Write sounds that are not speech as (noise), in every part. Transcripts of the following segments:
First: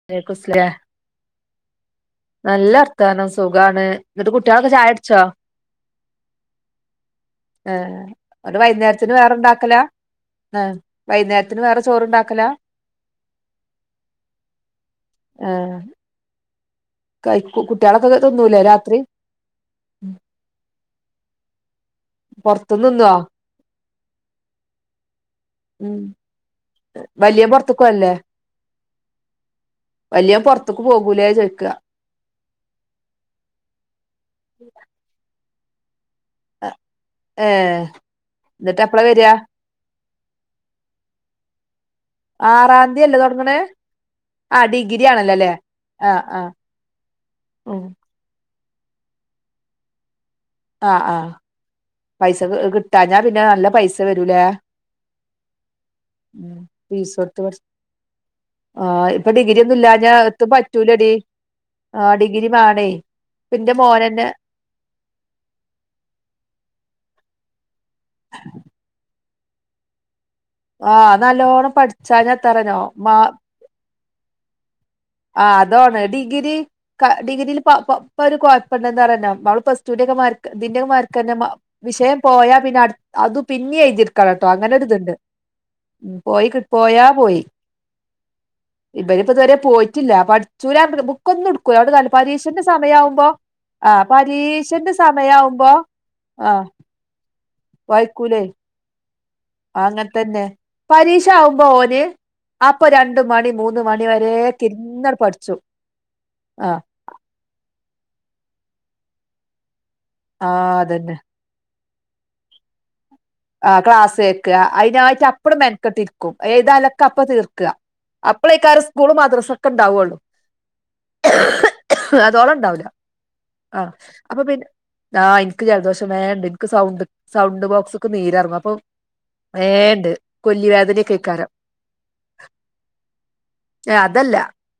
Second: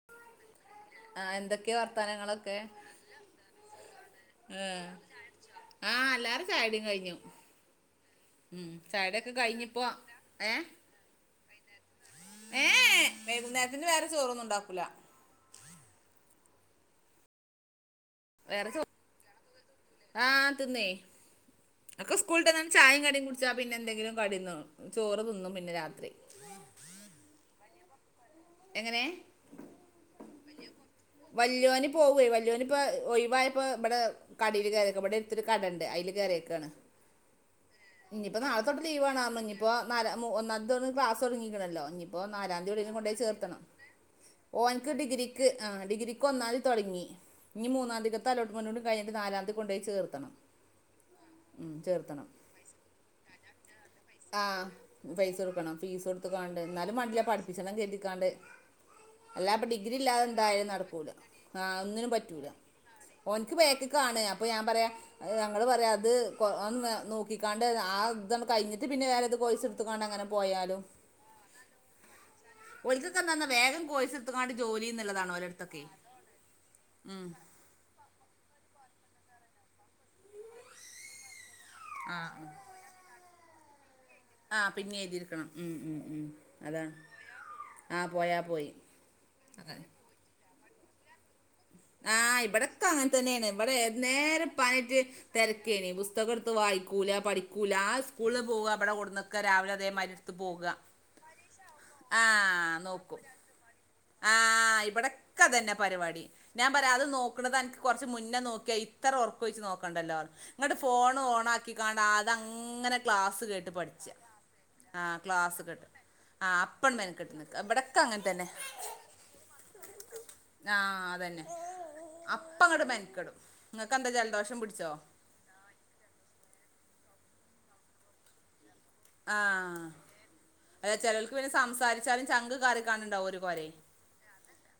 വ അലൈക്കുമുസ്സലാം ആഹ് എന്തൊക്കെയാ വർത്താനങ്ങളൊക്കെ നല്ല വർത്താനം സുഖാണ് ഇന്ന്ട്ട് കുട്ട്യോളൊക്കെ ചായ ഏഹ് കുടിച്ചോ? ആഹ് എല്ലാരെ ചായുടിം കെയ്ഞ്ഞു. ഏഹ് വൈന്നേരത്ത്ന് വേറെണ്ടാക്കല കഴിഞ്ഞിപ്പോ ഏഹ് എഹ് വൈന്നേരത്തിന് വേറെ ചോറ്ണ്ടാക്കല? ഏഹ് വൈകുന്നേരത്തിന് വേറെ ചോറൊന്നും ഉണ്ടാക്കൂല. ആഹ് കൈക്കും കുട്ട്യോളൊക്കെ ക് വേറെ ചോറ് ആ തിന്നേ ഒക്കെ സ്കൂള്ട്ടന്ന് പൊറത്തുന്ന് ചായിം തിന്നുവോ കടിം കുടി ച്ചാ പിന്നെന്തെങ്കിലും കടിന്നും ചോറ് തിന്നും പിന്നെ രാത്രി. വല്യയോൻ പൊറത്തു പേകലില്ലേ? എങ്ങനെ? വെല്യോൻ പൊർത്ത്ക്ക് പോകൂലേ ചോയ്ക്ക പോവുവേ വല്ല്യോനിപ്പോ ഒയവായപ്പോ ഇബടെ കടയില് കയറിക്ക ഇവിടെ എട്ത്തൊരു കടണ്ട് അയില് കയറിയേക്ക ഏഹ്. ഇത്തിപ്പോ നാളെത്തൊട്ട് എന്നിട്ട് എപ്പളാ ലീവാണ് വരിക പറഞ്ഞു. ഇനിപ്പോ നാല മൂ ഒന്നാന്തി തെട്ട് ക്ലാസ്സ്‌ തൊടങ്ങീക്ക്ണലോ ഇനിം. അപ്പൊ നാലാന്തി ആറാം എവ്ടേലും തീയതി അല്ലേ കൊണ്ടോയി തൊടങ്ങണേ ചേർത്തണം. ആഹ് ഓൻക്ക് ഡിഗ്രി ആണല്ലോ ഡിഗ്രിക്ക് അല്ലേ ആ ആഹ് ഡിഗ്രിക്ക് ആഹ് ഒന്നാംതി തുടങ്ങി ഇനി ഉം മൂന്നാംതിക് തലോട്ട്മെന്റോടെ കയ്ഞ്ഞട്ട് നാലാംതി കൊണ്ടോയി ചേർത്തണം. ആഹ് ആഹ് ഉം ചേർത്തണം. പൈസ കി- കിട്ടാഞ്ഞാ പിന്നെ നല്ല പൈസ ആ വരൂലേ പൈസ കൊടുക്കണം ഫീസ് ഉം കൊടുത്ത്കാണ്ട് ഇന്നാലും ഫീസ് വാണ്ടില്ല കൊടുത്ത് പടി പഠി ക്കണം കെര്തികാണ്ട്. ആഹ് ഇപ്പൊ അല്ലാപ്പ ഒന്നും ഡിഗ്രി ഇല്ലാഞ്ഞാ ഇല്ലാതെ എത്തും എന്തായാലു പറ്റൂലടി നടക്കൂലാ ആ ഒന്നിനും ആഹ് പറ്റൂല. ഡിഗ്രി വേണേ ഓൻക് ഇപ്പന്റെ ബേക്ക് ങ്ങണ് മോനന്നെ അപ്പൊ ഞാൻ പറയാ. ഞങ്ങൾ പറയാം അത്ന്ന് നോക്കിക്കാണ്ട് ആ ഇതണം കഴിഞ്ഞിട്ട് പിന്നെ വേറെ ഇത് കോഴിസ് എടുത്ത് കാണ്ട് അങ്ങനെ പോയാലും ആഹ് നല്ലോണം പഠിച്ചാഞ്ഞ എത്തരനോ മാ ഓൽക്കൊക്കെ എന്താ വേഗം കോഴ്സിട്ത് ങ്ങാണ്ട് ജോലിന്ന്ള്ളതാണ്. ആ അതോണ് ഡിഗ്രി ക ഡിഗ്രീല്. പ്പൊ പൊ പ്പൊരു കൊഴപ്പണ്ട് ന്താ റഞ്ഞോ പവള് പ്ലാസ്ടുന്റെകെ മാർക്ക് ഇതിന്റെക്ക മാർകെന്നെ മാ വിഷയം ആ ആ പോയാ പിന്നെ അട് അതു പിന്നിയ്തിട് കളട്ടോ ആ പിന്നെ അങ്ങനെരിത്ണ്ട് എഴുതിയിരിക്കണം ഉം ഉം ഉം പോയിക് അതാ പോയാ പോയി. ആ പോയാ പോയി ഇബരിപ്പതുവരെ അങ്ങനെ പോയിറ്റില്ല പഠിച്ചൂലാ ന്ന്ട്ട് ബു ക്കൊന്നുടുകൂല അതോണ്ട് കാര്യല്ല ആ പരീഷന്റെ ഇവിടൊക്കെ അങ്ങനെ സമയയാവുമ്പോ തന്നെയാണ് ഇവിടെ ആഹ് പരീഷന്റെ സമയവുമ്പോ. പുസ്തകടുത്ത് വായിക്കൂല പഠിക്കൂല ആ സ്കൂളിൽ വായിക്കൂലേ പോവ ബടെ കൊട്ന്ന് അങ്ങൻത്തന്നെ പരീക്ഷാകുമ്പോ ഓന് ആ അപ്പൊ രണ്ട് നോക്കും മണി മൂ ആഹ് ഇബടെക്കതെന്നെ പരിവാടി ഞാൻ ആഹ് പറയാ അത് നോ ന്ന്ക്കണതൻക്ക് കൊറച്ച് മുന്നെ നോക്കിയാ ഇത്ര ഒർക്കൊയ്ച് നോക്കണ്ടല്ലോന്ന് ങ്ങട്ട് ആഹ് അതന്നെ ഫോണ് ഓണാക്കി കാണ്ടാ ആതങ്ങനെ ക്ലാസ്. ത്കേട്ട് ആഹ് പഠിച്ച ക്ലാസ് കേക്ക ആഹ് അയിനായിട്ട് അപ്പട് ക്ലാസ് കേട്ട് മെനക്കെട്ടിരിക്കും ആഹ് അപ്പൊണ്ട് മെനെക്ട്ണ്. കബ്ടക്കങ്ങൻതന്നെ. എകാരും സ്കൂളും മദ്രസൊക്കെണ്ടാവൊള്ളു. ആഹ് അതന്നെ അതോളം ഉണ്ടാവൂല അപ്പങ്ങട് മെൻക്ടും ങ്ങക്കെൻന്താ ജലദോഷം പിടിച്ചോ? ക്ക് ജലദോഷം വേണ്ട് ക്ക് സൗണ്ട് സൗണ്ട് ബോക്സ്ക്ക് നീരറങ്ങു അപ്പൊ. ആഹ് വേണ്ട് കൊല്ലി അല്ല ചെലോൽക്ക് വേദനൊക്കെക്കാരം പിന്നെ സംസാരിച്ചാലും ചങ്ക് കറി കാണുന്നുണ്ടാവും ഒരു കോര ഏഹ് അതല്ല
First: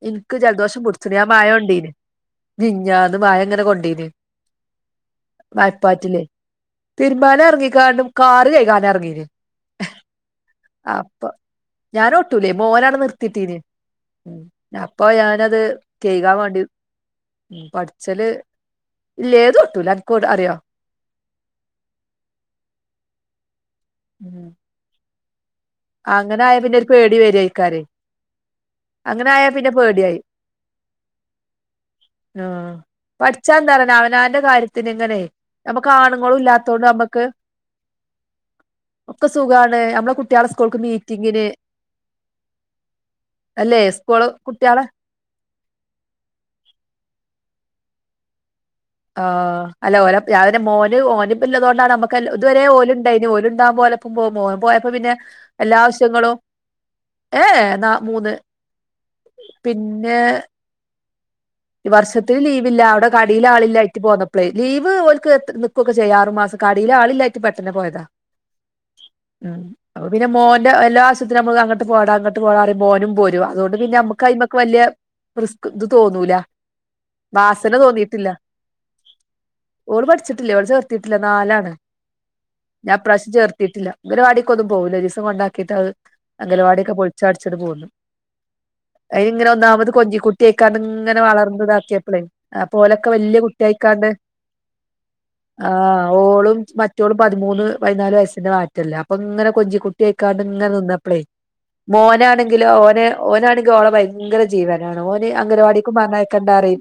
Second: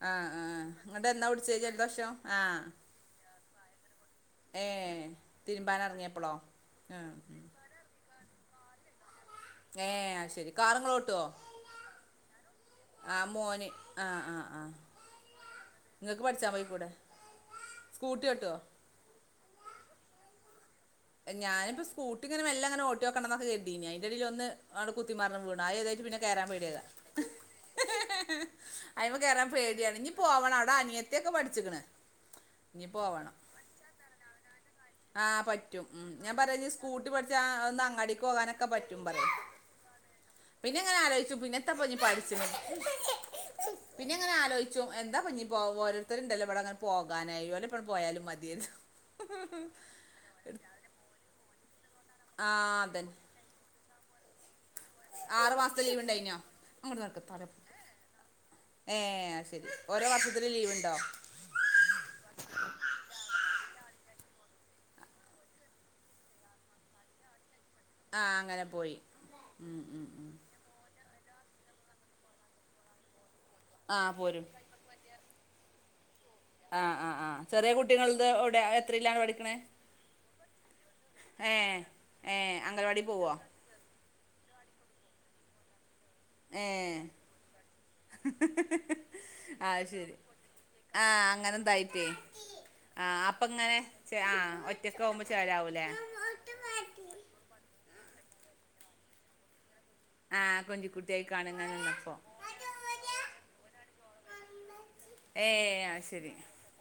എനിക്ക് ജലദോഷം പിടിച്ച് ണ് എന്നാ ഞാൻ മഴ പിടിച്ചേ കൊണ്ടീന് ജലദോഷം ആഹ് മിഞ്ഞാന്ന് മഴ ങ്ങനെ കൊണ്ടീന് ഏ തിരുമ്പാനർങ്ങിയപ്പളോ തീരുബാൻ ഇറങ്ങിക്കാണ്ട് കാറ് കൈകാൻ ഇറങ്ങി ഏഹ് ശെരി കാറ് ങ്ങൾ ഓട്ടോ ഞാൻ ഒട്ടൂലേ മോനാവിടെ നിർത്തിട്ടീന് ഉം അപ്പൊ ഞാനത് കെയ്കാൻ ങ്ങക്ക്പടച്ചാം വേണ്ടി പെയ്ക്കൂടേ ഉം പഠിച്ചല് ഇല്ല ഏത് എത്തുല അക്ക് അറിയോ ഞാനിപ്പം സ്കൂട്ടിങ്ങനെ വല്ലാങ്ങനെ ഓട്ടോക്കണംക്കെ കേര്തീഞ്ഞെ അയ്ന്റെടീല് ഉം ഒന്ന് അഹ് കുത്തിമാറിന്ന് വീണ് അഹ് ഏതു അങ്ങനെ ആയ പിന്നെ ഒരു പേടി വരയ്ക്കാരം അയി്മ കേറാൻ പേടിയാണ് ഇഞ് പോവണം അവിടെ അനിയത്തൊക്കെ പഠിച്ചിക്ണ് ആഹ് പഠിച്ചാന്താലാറ്യാ അവനാന്റെ കാര്യ ആഹ് പറ്റും ഉം ഞ്ഞാ പറ്യാ ഇജ് സ്കൂട്ടി നമ്മക്ക് പഠിച്ച ആ ഒന്ന് അങ്ങാടിക്ക് പോകാനൊക്കെ പ ഒക്കെ സുഖാണ് മ്മളെ കുട്ടിളെ പിന്നെ ഇങ്ങനെ ആലോയ്ച്ചു പിന്നത്തപ്പഞ് പഠിച്ച അല്ലെ പിന്നെ സ്കൂള് എങ്ങനെ കുട്ടികളെ ആലോയ്ച്ചു എ എന്താ പ്പൊഞ്ഞിപ്പോ ഓരോരുത്തരുണ്ടല്ലോ ഇവിടെ ങ്ങനെ പോകാനായി ഓലെപ്പം പോയാലും മതിയെനു ആഹ് അല്ല ഓല രാവിലെ മോന് ഓന്ള്ളതുകൊണ്ടാണ് നമുക്ക് ആ ഇതുവരെ അതന്നെ ഓലുണ്ടായിന് ഓല് ഉണ്ടാവുമ്പോ ഓലെ പ മ്പോ മോൻ പോയപ്പോ പിന്നെ ആറ് എല്ലാ മാസത്തെ ലീവ് ആവശ്യങ്ങളും ഉണ്ടായിനോ എഹ് ഏഹ് ന്ന മൂന്ന് ഏഹ് അഹ്ശരി ഓരോ പിന്നെ വർഷത്തില് ലീവ്ണ്ടോ വർഷത്തിൽ ലീവില്ല അവിടെ കടിയില് ആളി ല്ലായ്ട്ട് പോന്നപ്പളേ ലീവ് ഓല്ക് എത്ര നിക്കൊക്ക ചെയ്യാം ആറ് മാസം കടില് ആളില്ലായിട്ട് പെട്ടെന്ന് പോയതാ ആഹ് അങ്ങനെ പോയി ഉം ഉം ഉം ന്റെ എല്ലാ ആസത്തിന്നും നമ്മക് അങ്ങട്ട് പോട അങ്ങട്ട് പോടാ പറയുമ്പോ ഓനും പോരും അതുകൊണ്ട് പിന്നെ ആ നമ്മക്ക് പോരും അയ്മക്ക് വല്യ റിസ്ക് ഇത് തോന്നൂല ആഹ് ആഹ് ആഹ് ചെറിയ വാസന കുട്ടികൾ ഇത് തോന്നിയിട്ടില്ല ഇവിടെ എത്രല്ലാണ് പഠിക്കണേ ഓള് പഠിച്ചിട്ടില്ല ഓളെ ചേർത്തിട്ടില്ല ഏ നാലാണ് ഏ അംഗൻവാടി ഞാൻപ്രാവശ്യം പോവോ ചേർ ട്ടിട്ടില്ല അംഗലവാടി ഒന്നും പോകൂല ഒരിസം കൊണ്ടാക്കിട്ട് അത് അംഗലവാടിയൊക്കെ ഏ പൊളിച്ചാടിച്ചി് പോന്നു അയീങ്ങനെ അത് ഒന്നാമത് ശരി കൊഞ്ചിക്കുട്ടിയ്ക്കാണ്ട് ങ്ങനെ ആഹ് അങ്ങനെന്തായിട്ടേ വളർന്നതാക്കിയപ്പളെ അപോലെ ആഹ് അപ്പങ്ങനെ ആഹ് ഒറ്റക്ക ആവുമ്പോ ചേലാവൂല്ലേ ആഹ് ഓളും മറ്റോളും പതിമൂന്ന് പതിനാല് വയസ്സിന്റെ മാറ്റല്ല അപ്പൊങ്ങനെ കൊഞ്ചികു ട്ട്യേക്കാണ്ട് ആഹ് ങ്ങനെ നിന്നപ്പളേ കൊഞ്ചിക്കുട്ടിയായിക്കാണ് ഇങ്ങനെ നിന്നപ്പോ മോന നെങ്കിലോ ഓനെ ഓനാണെങ്കിൽ ഓളെ ഭയങ്കര ജീവനാണ് ഓന് ഏഹ് അംഗനവാടിക്കും അത് പറ ശരി ഞ്ഞയക്കണ്ടാറിയും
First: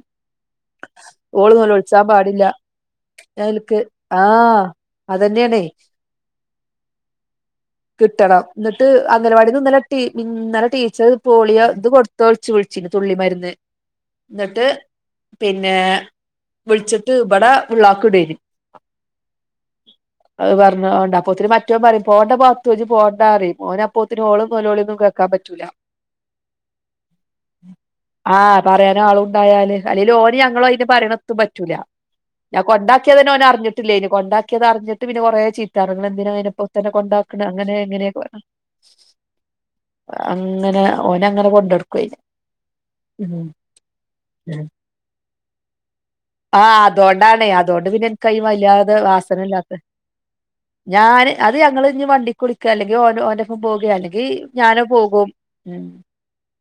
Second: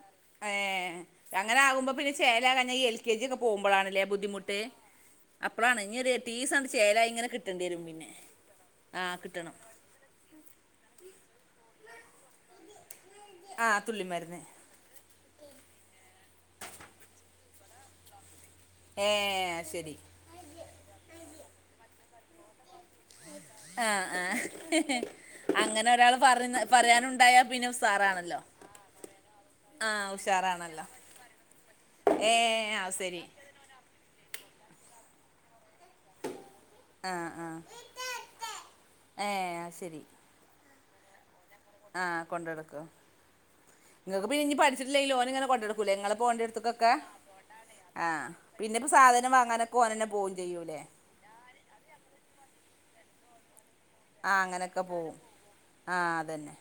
ഏഹ് അങ്ങനെ ആകുമ്പോ പിന്നെ പാടില്ല ചേലാകാഞ്ഞ ഈ എൽ കെ ജി ഒക്കെ ഞാൻ ഇൻക്ക് പോകുമ്പോഴാണല്ലേ ബുദ്ധിമുട്ട് ആഹ് അതന്നെയാണേ അപ്പളാണ് ഇനി ഒരു യെട്ടിസണ്ട് ചേലയി ഇങ്ങനെ കിട്ടണ്ടിരും പിന്നെ ആഹ് കിട്ടണം ട്ടി ഇന്നലെ ടീച്ചർ പോളിയോ ഇത് കൊടുത്തൊയ്ച്ചു വിൾച്ചിഞ്ഞി തുള്ളി മരുന്ന് ആഹ് തുള്ളിമരുന്ന് ന്നട്ട് പിന്നെ വിളിച്ചിട്ട് ഇവിടെ ഉള്ളാക്കി ഇടേനി ഏഹ് അഹ് ശരി അഹ് പറഞ്ഞ ഓണ്ട് അപ്പൊത്തിനി മറ്റോം പറയും പോണ്ടമ്മ മുത്തോ ഇജ്ജ് പോണ്ടാ പറിം ഓന ആഹ് അപ്പൊത്തിന് ഓളും നെലോളിയൊന്നും ആഹ് കേൾക്കാൻ പറ്റൂല്ല അങ്ങനെ ഒരാള് പറഞ്ഞ പറയാനുണ്ടായാ പിന്നെ ഉസാറാണല്ലോ ആഹ് പറയാന ആളുണ്ടായാല് ആഹ് അല്ലെലും ഒന് ന് ഞങ്ങളു ഉഷാറാണല്ലോ അയ്ന് പറിണത്തും പറ്റൂല ഞാൻ ഏഹ് അത് ശരി കൊണ്ടാക്കിയതനെ ഓൻ അറിഞ്ഞി ട്ടില്ലേഞ് കൊണ്ടാക്കിയത് അറിഞ്ട്ട് പിന്നെ കൊറേ ചീത്താറിം ങ്ങ എന്തിന അയിനെ പ്പോ ത്തന്നെ ആഹ് കൊണ്ടാക്ണെ ആഹ് അങ്ങനെ ഇങ്ങനെക്കെ പറഞ്ഞു ഏഹ് അത് അങ്ങനെ ഓന അങ്ങനെ കൊണ്ടോ ആഹ കൊണ്ടെടുക്കോ ങ്ങക്ക് പിന്നെ ഇനി പഠിച്ചിട്ടില്ലേങ്കിലും ഓന് ഇങ്ങനെ കൊണ്ട ക്കൂലെ നിങ്ങൾ പോകേണ്ട ടുത്ത് ആഹ് ക്കൊക്കെ അതോണ്ടാണേ അതുകൊണ്ട് പിന്നെ ആഹ എനിക്കതിന് പിന്നെ ഇപ്പൊ വല്ലാതെ സാധനം വാസന വാങ്ങാനൊക്കെ ഇല്ലാത്തെ ഓനന്നെ പോകും ചെയ്യൂല്ലേ ഞാന് അത് ഞങ്ങള് ഇന്നി വണ്ടി ക്കിളിക്കെ അല്ലെങ്കിൽഓ ഓന്റെ പ്പം പോകയാ അല്ലങ്കിൽ ങ്കിഞാന് പോകും ഉ ആതന്നെ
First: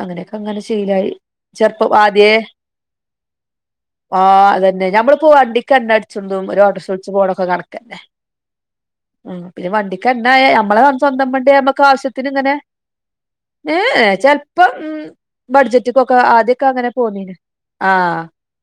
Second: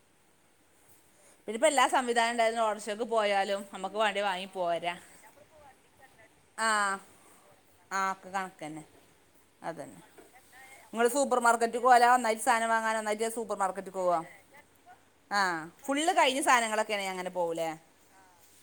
അങ്ങനെയൊക്കെ അങ്ങനെ ഷീ ലായി ഇതിപ്പോ എല്ലാ സംവിധാനം ഉണ്ടായിരുന്നു ഓട്ടോറിക്ഷയ്ക്ക് പോയാലും നമ്മുക്ക് വേണ്ടി വാങ്ങി പോരാം ഇപ്പോ വണ്ടിക്ക് എ ണ്ണഅടി ച്ചു ന്നതും ഒരു ഓട്ടോറിക്ഷ പിടിച്ചു പോണതും കണക്കാ ആഒക്കെ കണക്ക്ന്നെ ഉം പിന്നെ വണ്ടിയ്ക്കെ ണ്ണായെ നമ്മളെ സ്വന്തം സൂപ്പർ വണ്ടി മാർക്കറ്റിൽ നമ്മക്ക് പോകാല ആവശ്യത്തിന് ഒന്നായിട്ട് ഇങ്ങനെ സാധനം വാങ്ങാൻ ഒന്നായിട്ട് സൂപ്പർ ഏ മാർക്കറ്റിൽ പോവാ ചെല ഇപ്പം മം ആ ഫുള്ള് ബഡ്ജറ്റ്ക്കൊക്കെ കഴിഞ്ഞ ആദ്യക്കെ അങ്ങനെ സാധനങ്ങളൊക്കെയാണ് പോന്നീന് പോകൂലേ ആ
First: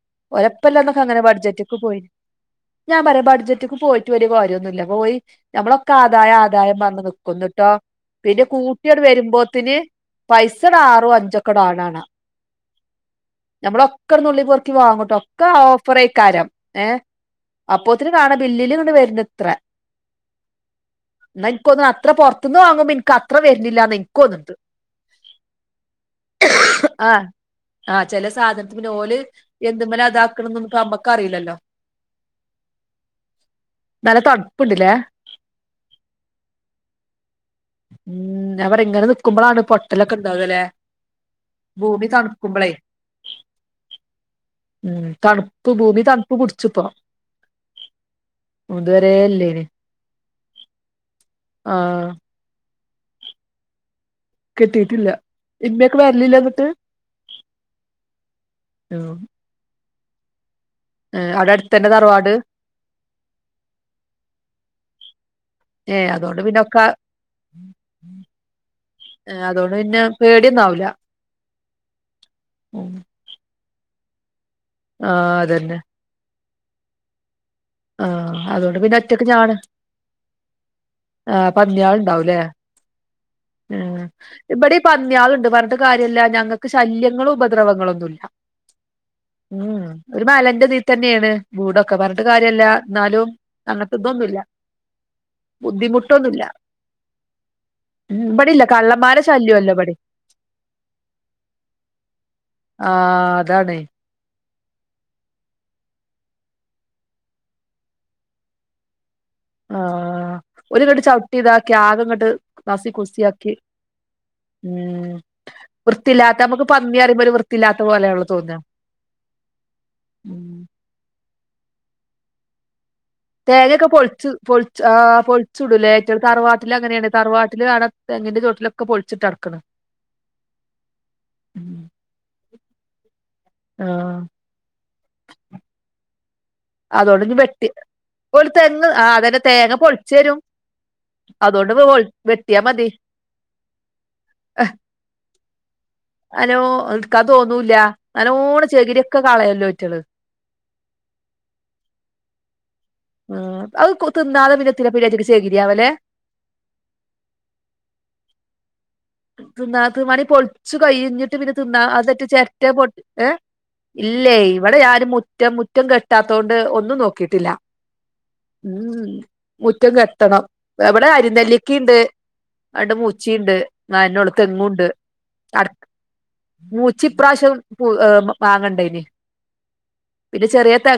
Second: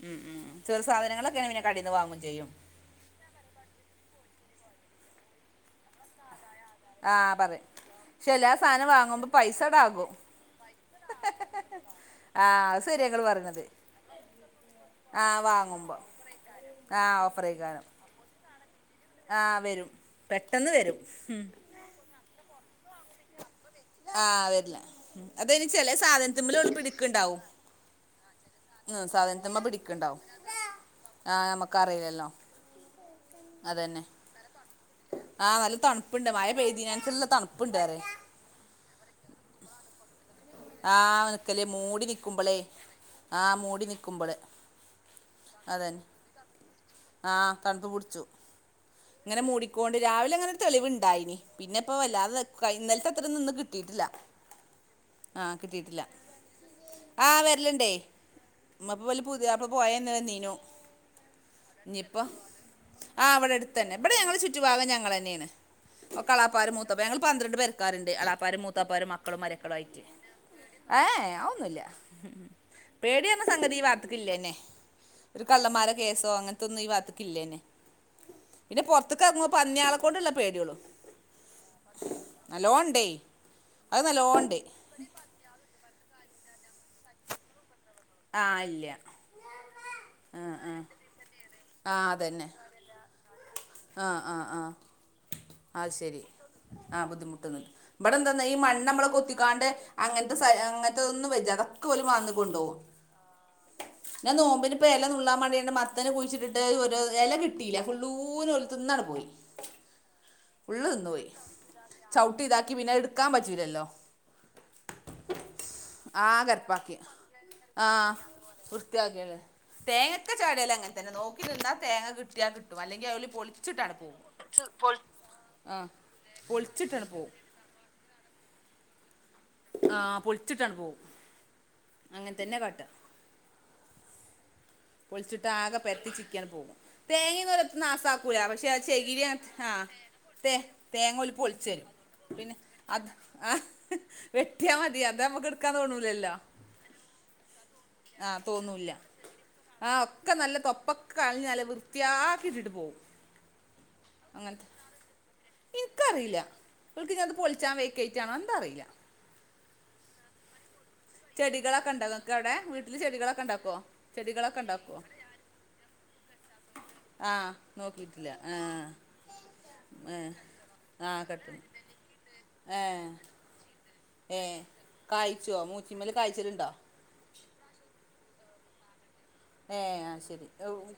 ഉം, ഉം. ചെറു കൊഴപ്പില്ലണ്ടൊക്കെ അങ്ങനെ സാധനങ്ങളൊക്കെയാണ് പിന്നെ ബഡ്ജറ്റ് ക്കെ കടയിൽ നിന്ന് പോയിന് വാങ്ങും ചെയ്യും ഞാൻ പറയാം ബഡ്ജറ്റക്ക് പോയിട്ട് ഒരു കാര്യവൊന്നുഇല്ല പോയി നമ്മളൊക്കെ ആദായ (unintelligible) ആ പറയും എന്നിട്ടോ പക്ഷെ പിന്നെ എല്ലാ കൂട്ടി സാധനം യങ്ങോട്ട് വാങ്ങുമ്പോൾ പൈസ വരുമ്പോത്തിനു ഇടാകും പൈസ ഇച്ചിരി ആറോ അഞ്ചൊക്കെ ഉള്ള ആടാണ് ആ അത് ശരിയ നിങ്ങൾ പറഞ്ഞത് നമ്മള് ഒക്കെ നുള്ളി പറക്കി വാങ്ങോട്ടൊ ഒക്കെ വാങ്ങുമ്പോൾ ഓഫറ് ആയി ക്കാരം ഏ ആ ഓഫർ ചെയ്യിക്കാനും അപ്പൊ ഒത്തിരി കാണും ബില്ലില് ഇങ്ങോട്ട് വ ആ രുന്നില്ലത്രേന്നാ വരും പെട്ടെന്ന് വരും ഉം. എനിക്ക് തോന്നുഅത്ര പൊറത്ത് പൊറത്തുനിന്ന് വാങ്ങുമ്പോ എനിക്ക് അത്ര വരുന്നില്ലാന്നേ ആ വരില്ല അത് ഒരു ചെല സാധനത്തിമേല്അവള് പിടിക്ക് ണ്ടാവും ആ ചെല സാധനത്തില് ഓല് എന്തുമെലെ പിടിക്കുണ്ടാവും ഇതാക്കണന്ന് ഒന്നും നമ്മക്ക് ആ അറിയില്ലല്ലോ നമുക്കറിയില്ലല്ലോ നല്ല തണുപ്പുണ്ടില്ലേ ആ നല്ല തണുപ്പുണ്ട് മഴ പെയ്തിനനുസരിച്ചുള്ള തണുപ്പുണ്ട് മം വ്ടെ ഇങ്ങനെ നിക്കുമ്പോഴാണ് പൊട്ടലൊക്കെ ഉണ്ടാകുകല്ലേ ആ നിക്കല്ലേ മൂടി നിക്കുമ്പളേ ആ മൂടി നിക്കുമ്പള് ഉം തണുപ്പ് അതെ ഭൂമി തണുപ്പ് പിടിച്ചിപ്പോ ആ തണുപ്പ് പിടിച്ചു ഇതുവരെ ഇങ്ങനെ ഇല്ലേന് മൂടിക്കോണ്ട് രാവിലെ ഇ ങ്ങനെഒരു തെളിവുണ്ടായിനി പിന്നെപ്പൊ ആഹ് വല്ലാതെ ഇന്നലത്തെ അത്ര ഒന്നും ഇന്ന് കിട്ടീ ട്ടില്ല കിട്ടീട്ടില്ല ആ കിട്ടിയിട്ടില്ല ആ വരലുണ്ടേ (unintelligible) ഉം നമ്മള് പോയേന്നന്നീനു (unintelligible) അവിടെ അടുത്തന്നെ തറവാട് ആ ഇവിടെ അടുത്ത് തന്നെ ഇവിടെ ഞങ്ങള് ചുറ്റുഭാഗം ഞങ്ങള് തന്നേ ണ് ഏഹ് അതുകൊണ്ട് പിന്നെ എളാപ്പാരും ഒക്കെ മൂത്തപ്പ ഞങ്ങൾ പന്ത്രണ്ട് പെരക്കാരുണ്ട് എളപ്പാരേം മൂത്താപ്പാരെയും മക്കളും ഏഹ് മരുക്കളും അതുകൊണ്ട് പിന്നെ ആയിറ്റ് പേടിയൊന്നും ആവില്ല ഏ അഒന്നുഇല്ല ഉം പേടിയെന്ന സംഗതിഈ ഭാഗത്ത്ക്ക് ക്കില്ലെന്നെ ആഹ് ഒരു അതന്നെ കള്ളന്മാരെ കേസോ അങ്ങനത്തൊന്നും ഈ ഭാഗത്ത്ക്ക് ഇല്ലേനെ ആഹ് അതുകൊണ്ട് പിന്നെ പൊറത്ത്ക്ക് ഇറങ്ങുമ്പോ പന്നികളെ കൊണ്ടുള്ള പേടിയുള്ളൂ ആ പന്നികൾ ഉണ്ടാവും ഇല്ലേ നല്ലോണം ഉണ്ടേ അത് മം നല്ലോണം ഉണ്ട് ഇവിടെ ഈ പന്നി യാളുണ്ട് പറഞ്ഞിട്ട് കാര്യല്ല ഞങ്ങൾക്ക് ശല്യങ്ങളും ഉപദ്രവങ്ങളൊന്നുമില്ല ആ ഇല്ല ഉം ഒരു ആ മലന്റെ ആ ഇതിതന്നേണ് ആ വിടൊക്കെ പറഞ്ഞിട്ട് കാ അതന്നെ ര്യല്ല എന്നാലും അങ്ങനത്തെ ആ ആ തൊന്നുഇല്ല ആ അത് ശരി ബുദ്ധിമുട്ടൊന്നുല്ല ആ ബുദ്ധിമുട്ടൊന്നുമില്ല ഇവിടെ ഉം എന്താന്നാ ഈ ഇബടില്ല മണ്ണ് മ്മളെ കു കള്ളന്മാരെ ത്തിക്കാണ്ട് ശല്യല്ല ഇബടെ അങ്ങനത്തെ സ അങ്ങനത്തെതൊന്നും വച്ചാ (unintelligible) മാന്തിക്കൊണ്ടോവും ആ അതാണേ ഞാൻ നോമ്പിന് ഇപ്പൊ ഇല നുള്ളാൻ മേണ്ടിയണ്ട് മത്തനെ കുഴിച്ചിട്ടിട്ട് ഒരു ഇല കിട്ടിയില്ല ഫുള്ളൂനെ ഓലു തിന്നങ്ങു പോയി ആ ഫുള്ള് ഒരിതുകൊണ്ട് തിന്നുപോയി ചവിട്ടി ഇതാക്കി ആകെങ്ങോട്ട് ചവിട്ടി ഇതാക്കി നസി പിന്നെ കുസി എടുക്കാൻ ആക്കി പറ്റൂലല്ലോ ഉം ആ വൃത്തിയില്ലാത്ത നമുക്ക് കരപ്പാക്കി പന്നി അറിയുമ്പോ ഒരു വൃത്തിയില്ലാത്ത പോലെയാണല്ലോ തോന്നാ ദേഹത്ത് ഉം ചാടിയാലും അങ്ങനെ തന്നെ നോക്കി നിന്നാൽ തേങ്ങ കിട്ടിയാൽ കിട്ടും അല്ലെങ്കിൽ അവല് തേങ്ങയെക്കെ പൊളിച്ച് പൊളിച്ച് ആഹ് ആ പൊളിച്ചിടുവല്ലേ എന്റെ തറവാട്ടിൽ പൊളിച്ചിട്ടാണ് അങ്ങനെയാണ് പോവും തറവാട്ട ട്ടില് കാണം തെങ്ങിന്റെ ചോട്ടിൽ ഒക്കെ പൊളിച്ചിട്ട് കടക്കന്ന് ആഹ് പൊഴിച്ചിട്ട് അങ്ങ് പോകും അങ്ങനെ തന്നെ കാട്ടുക ആഹ് പൊളിച്ചിട്ട് ആകെ പെരത്തി ചിക്കി അങ്ങ് പോകും അതോണ്ട് ഇഞ്ഞ് വെട്ടി തേങ്ങന്ന്ലത്ത് നാസാക്കൂല ഓല് പക്ഷെ തെങ്ങ് ആഹ് ചെകിരി അതന്നെ തേങ്ങ ആഹ് പൊളിച്ചരും തേ തേങ്ങ ഓല് പൊളിച്ചു അതോണ്ട് പൊൾ തരും പിന്നെ വെട്ടിയാ മതി അത് ആഹ് വെട്ടിയാ മതി അത് നമ്മക്ക് എടുക്കാൻ തോന്നൂലല്ലോ നല്ലോ ഇട്ക്കാൻ തോന്നൂല്ല ആ നല്ലോണം തോന്നൂല്ല ചെകിരിക്കെ കളയല്ലോ ആ അവറ്റക്കള് ഒക്കെ നല്ല തൊപ്പൊക്കെ കളഞ്ഞ് നല്ല വൃത്തിയാക്കി ഇട്ടിട്ട് പോകും മ്മ് അത് തിന്നാതെ പിന്ന (unintelligible) ചെകരിയാവല്ലേ അറിയില്ല ഇവല്‌ക്ക് അത് പൊളിച്ചാൻ വക്കയിറ്റാണോ എന്താറിയില്ല മണി പൊളിച്ചു കയിഞ്ഞു പിന്ന തിന്ന ചെടികളൊക്കെ ഉണ്ടാക്കും അതട്ട് നിങ്ങൾക്ക് അവിടെ ചരട്ട വീട്ടിൽ പൊട്ട് ഏഹ് ചെടികളൊക്കെ ഉണ്ടാക്കുമോ ഇല്ലേ ചെടികളൊക്കെ ഇവിടെ ഉണ്ടാക്കുമോ ആരും മുറ്റം മുറ്റം കെ കെട്ടാത്തൊണ്ട് ഒന്നും ആ നോക്കിട്ടില്ല നോക്കിയിട്ടില്ല ആ ഉം മുറ്റം ഏ. കെട്ടണം ഇവിടെ ആ അരി കട്ടും നെല്ലിക്കയുണ്ട് അണ്ട് ഏ മുച്ചിയുണ്ട് അതിൻ്റൊടെ ഏ തെങ്ങുമുണ്ട് കായ്ച്ചോ അട മൂച്ചിമ്മൽ കായ്ച്ചിട്ടുണ്ടോ മു ചി പ്രാവശ്യം ഉം മാങ്ങണ്ടേന് ഏഹ് അത് ശരി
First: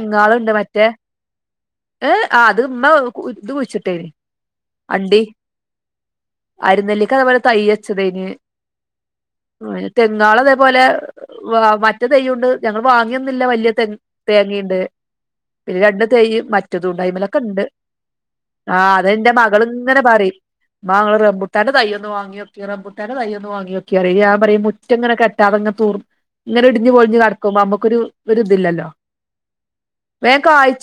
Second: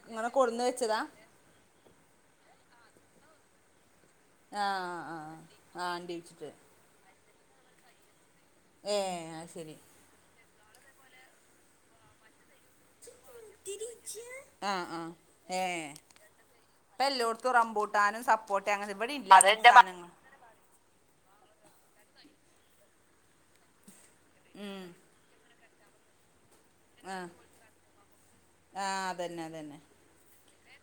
ഇങ്ങനെ കൊട്ടുന്ന് വെച്ചതാ ഏഹ് അത് ഇമ്മ ഇത് കുയിച്ചിട്ടേന് ആഹ് ആഹ് ആഹ് ആഹ് ആണ്ടി വച്ചിട്ട് അരിനെല്ലിക്ക അതുപോലെ തൈയ് വച്ചതെന് ഏഹ് അത് ശരി തേങ്ങാൾ അതേപോലെ മറ്റ തയ്യുണ്ട് ഞങ്ങൾ വാങ്ങിയൊന്നുല്ല വലിയ തേ ആ തേങ്ങയുണ്ട് ആ ഏ പിന്നെ രണ്ട് ഇപ്പം തേ മറ്റ റ്റതുണ്ട് അയ് മേലൊക്കെ എല്ലോടത്തും ഉണ്ട് റംബൂട്ടാനും സപ്പോട്ട അങ്ങനെ ആഹ് ഇവിടെ അതെന്റെ ഇല്ല മകൾ അങ്ങനത്തെ ഇങ്ങനെ സാധനങ്ങൾ പറയും ഉമ്മാങ്ങള് റബുട്ടാന്റെ തൈയൊന്ന് വാങ്ങിയോക്ക് റബുട്ടാന്റെ തൈയ്യൊന്ന് വാങ്ങിയക്ക് റിയ ഞാൻ പറയും ഉം മുറ്റങ്ങനെ കെട്ടാതിങ്ങനെ അതങ്ങെ തൂർ ഇങ്ങന ഇടിഞ്ഞ് ആ പൊളിഞ്ഞ് കടക്കുമ്പോ നമുക്കൊരു ആ ഒരിതില്ലല്ലോ വേഗം കായ്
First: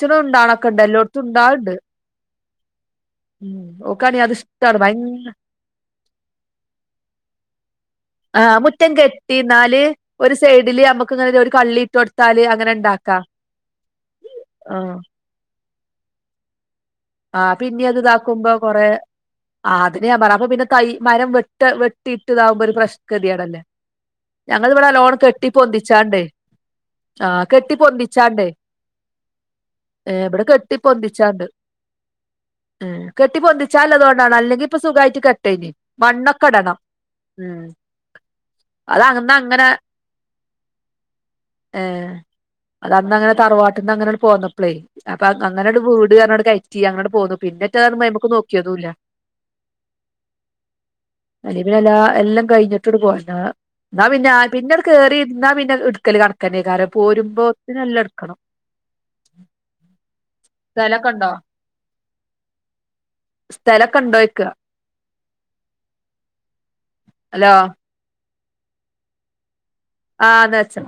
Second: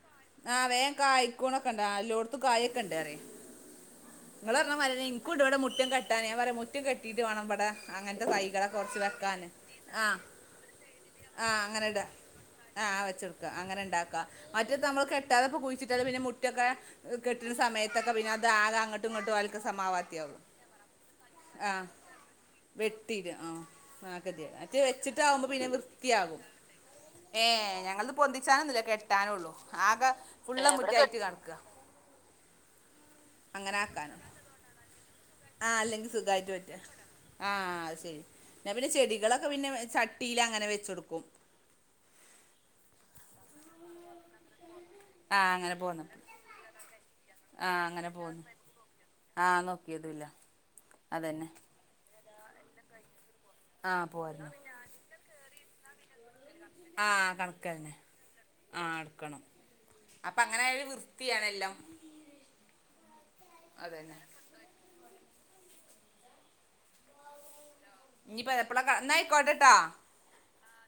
ആഹ് വേഗം കായ്ക്കോണൊക്കെ ഉണ്ട് എല്ലോടത്തും കായൊക്കെ ഉണ്ട് പറയും ഉം ഓക്കാണെ അത് നിങ്ങള് പറഞ്ഞാ ഇഷ്ടാണ് മാതിരി ഭയങ്ക ഇനിക്കും ഇവിടെ മുറ്റം കെട്ടാൻ ഞാൻ പറയാ മുറ്റം കെട്ടീട്ട് വേണം ഇവിടെ അങ്ങനത്തെ ആഹ് തൈകളെ മുറ്റം കുറച്ച് വെക്കാന് കെട്ടിന്നാല് ആഹ് ഒരു സൈഡില് നമ്മക്ക് ഇങ്ങനെ ഒരു ആഹ് കള്ളി അങ്ങനെ ഇട്ട് ഇട കൊടുത്താല് അങ്ങനെ ആഹ് ഇണ്ടാക്കാം വെച്ചോടുക്ക അങ്ങനെ ഇണ്ടാക്കാ മറ്റത് ആഹ് നമ്മ കെട്ടാതെ കുഴിച്ചിട്ട പിന്നെ മുറ്റൊക്കെ ആഹ് കെട്ടുന്ന പിന്നിം സമയത്തൊക്കെ പിന്നെ അത് ഇതാക്കുമ്പോ ആകെ കൊറേ അങ്ങോട്ടും ഇങ്ങോട്ടും ആൾക്ക് ആഹ് അതിന് ഞാൻ പറ സമാവാത്തിയാവും അപ്പൊ പിന്നെ തൈ മരം വെട്ട ആഹ് വെട്ടിയിട്ട് ഇതാവുമ്പോ ഒരു പ്രശ് വെട്ടിട്ട് ഗതികേടല്ലേ ആഹ് വാക്കത്തി ഞങ്ങൾ ആഹ് ഇവിടെ നല്ലോണം വെച്ചിട്ടാവുമ്പോ കെട്ടി പിന്നെ പൊന്തിച്ചാണ്ട് വൃത്തിയാകും ആ ഏഹ് കെട്ടി ഞങ്ങളത് പൊന്തിച്ചാണ്ട് പൊന്തിച്ചാനൊന്നുമില്ല കെട്ടാനുള്ളൂ ആകെ ഏ ഇവിടെ ഫുള്ളം കെട്ടി മുറ്റായിട്ട് കിടക്കുവാ മ്മ് കെട്ടി പൊന്തിച്ചാൽ ആക്കാനോ അതുകൊണ്ടാണ് അല്ലെങ്കി ഇപ്പൊ സുഖമായിട്ട് കെട്ടാഞ്ഞ് ആഹ് അല്ലെങ്കിൽ സുഖായിട്ട് പറ്റാ മണ്ണൊക്കെടണം ആഹ് അത് ശരി എന്നാ പിന്നെ അത് അന്ന് ചെടികളൊക്കെ അങ്ങനെ പിന്നെ ചട്ടിൽ അങ്ങനെ വെച്ചൊടുക്കും ഏഹ് അത് അന്ന് അങ്ങനെ തറവാട്ടന്ന് അങ്ങനെട് പോന്നപ്പളേ അപ്പൊ ആഹ് അങ്ങനെ അങ്ങനെട് പോന്ന് വീട് പറഞ്ഞ് കഴ റ്റി അങ്ങോട്ട് പോന്നു പിന്നിപ്പോ ആഹ് അങ്ങനെ അത്ക്ക് പോന്ന് നോക്കിയതും ഇല്ല ആഹ് നോക്കിയതുല്ല അതന്നെ പിന്നെല്ല എല്ലാം കഴിഞ്ഞിട്ടോട് പോയി ആഹ് എന്നാ പിന്നെ പോരുന്നു പിന്നെട് കേറി ഇരുന്നാ പിന്നെ ഇടുക്കല് കണക്കാ ക്കന്നെ ആഹ് കണക്കന്നെ പോരുമ്പോത്തിനെല്ലാം എടുക്കണം അപ്പൊ അങ്ങനെ ആയാല് ഒരു സ്ഥലൊക്കെ ഉണ്ടോ വൃത്തിയാണ് എല്ലാം സ്ഥലം ഒക്കെ ഉണ്ടോ അതന്നെ ചോദിക്കുവാ ഹലോ ഇനി ഇപ്പ എപ്പള്ള കാണുവാ എന്നാ ആയികോട്ടെ ട്ടോ ആഹ് എന്നാ വച്ചോ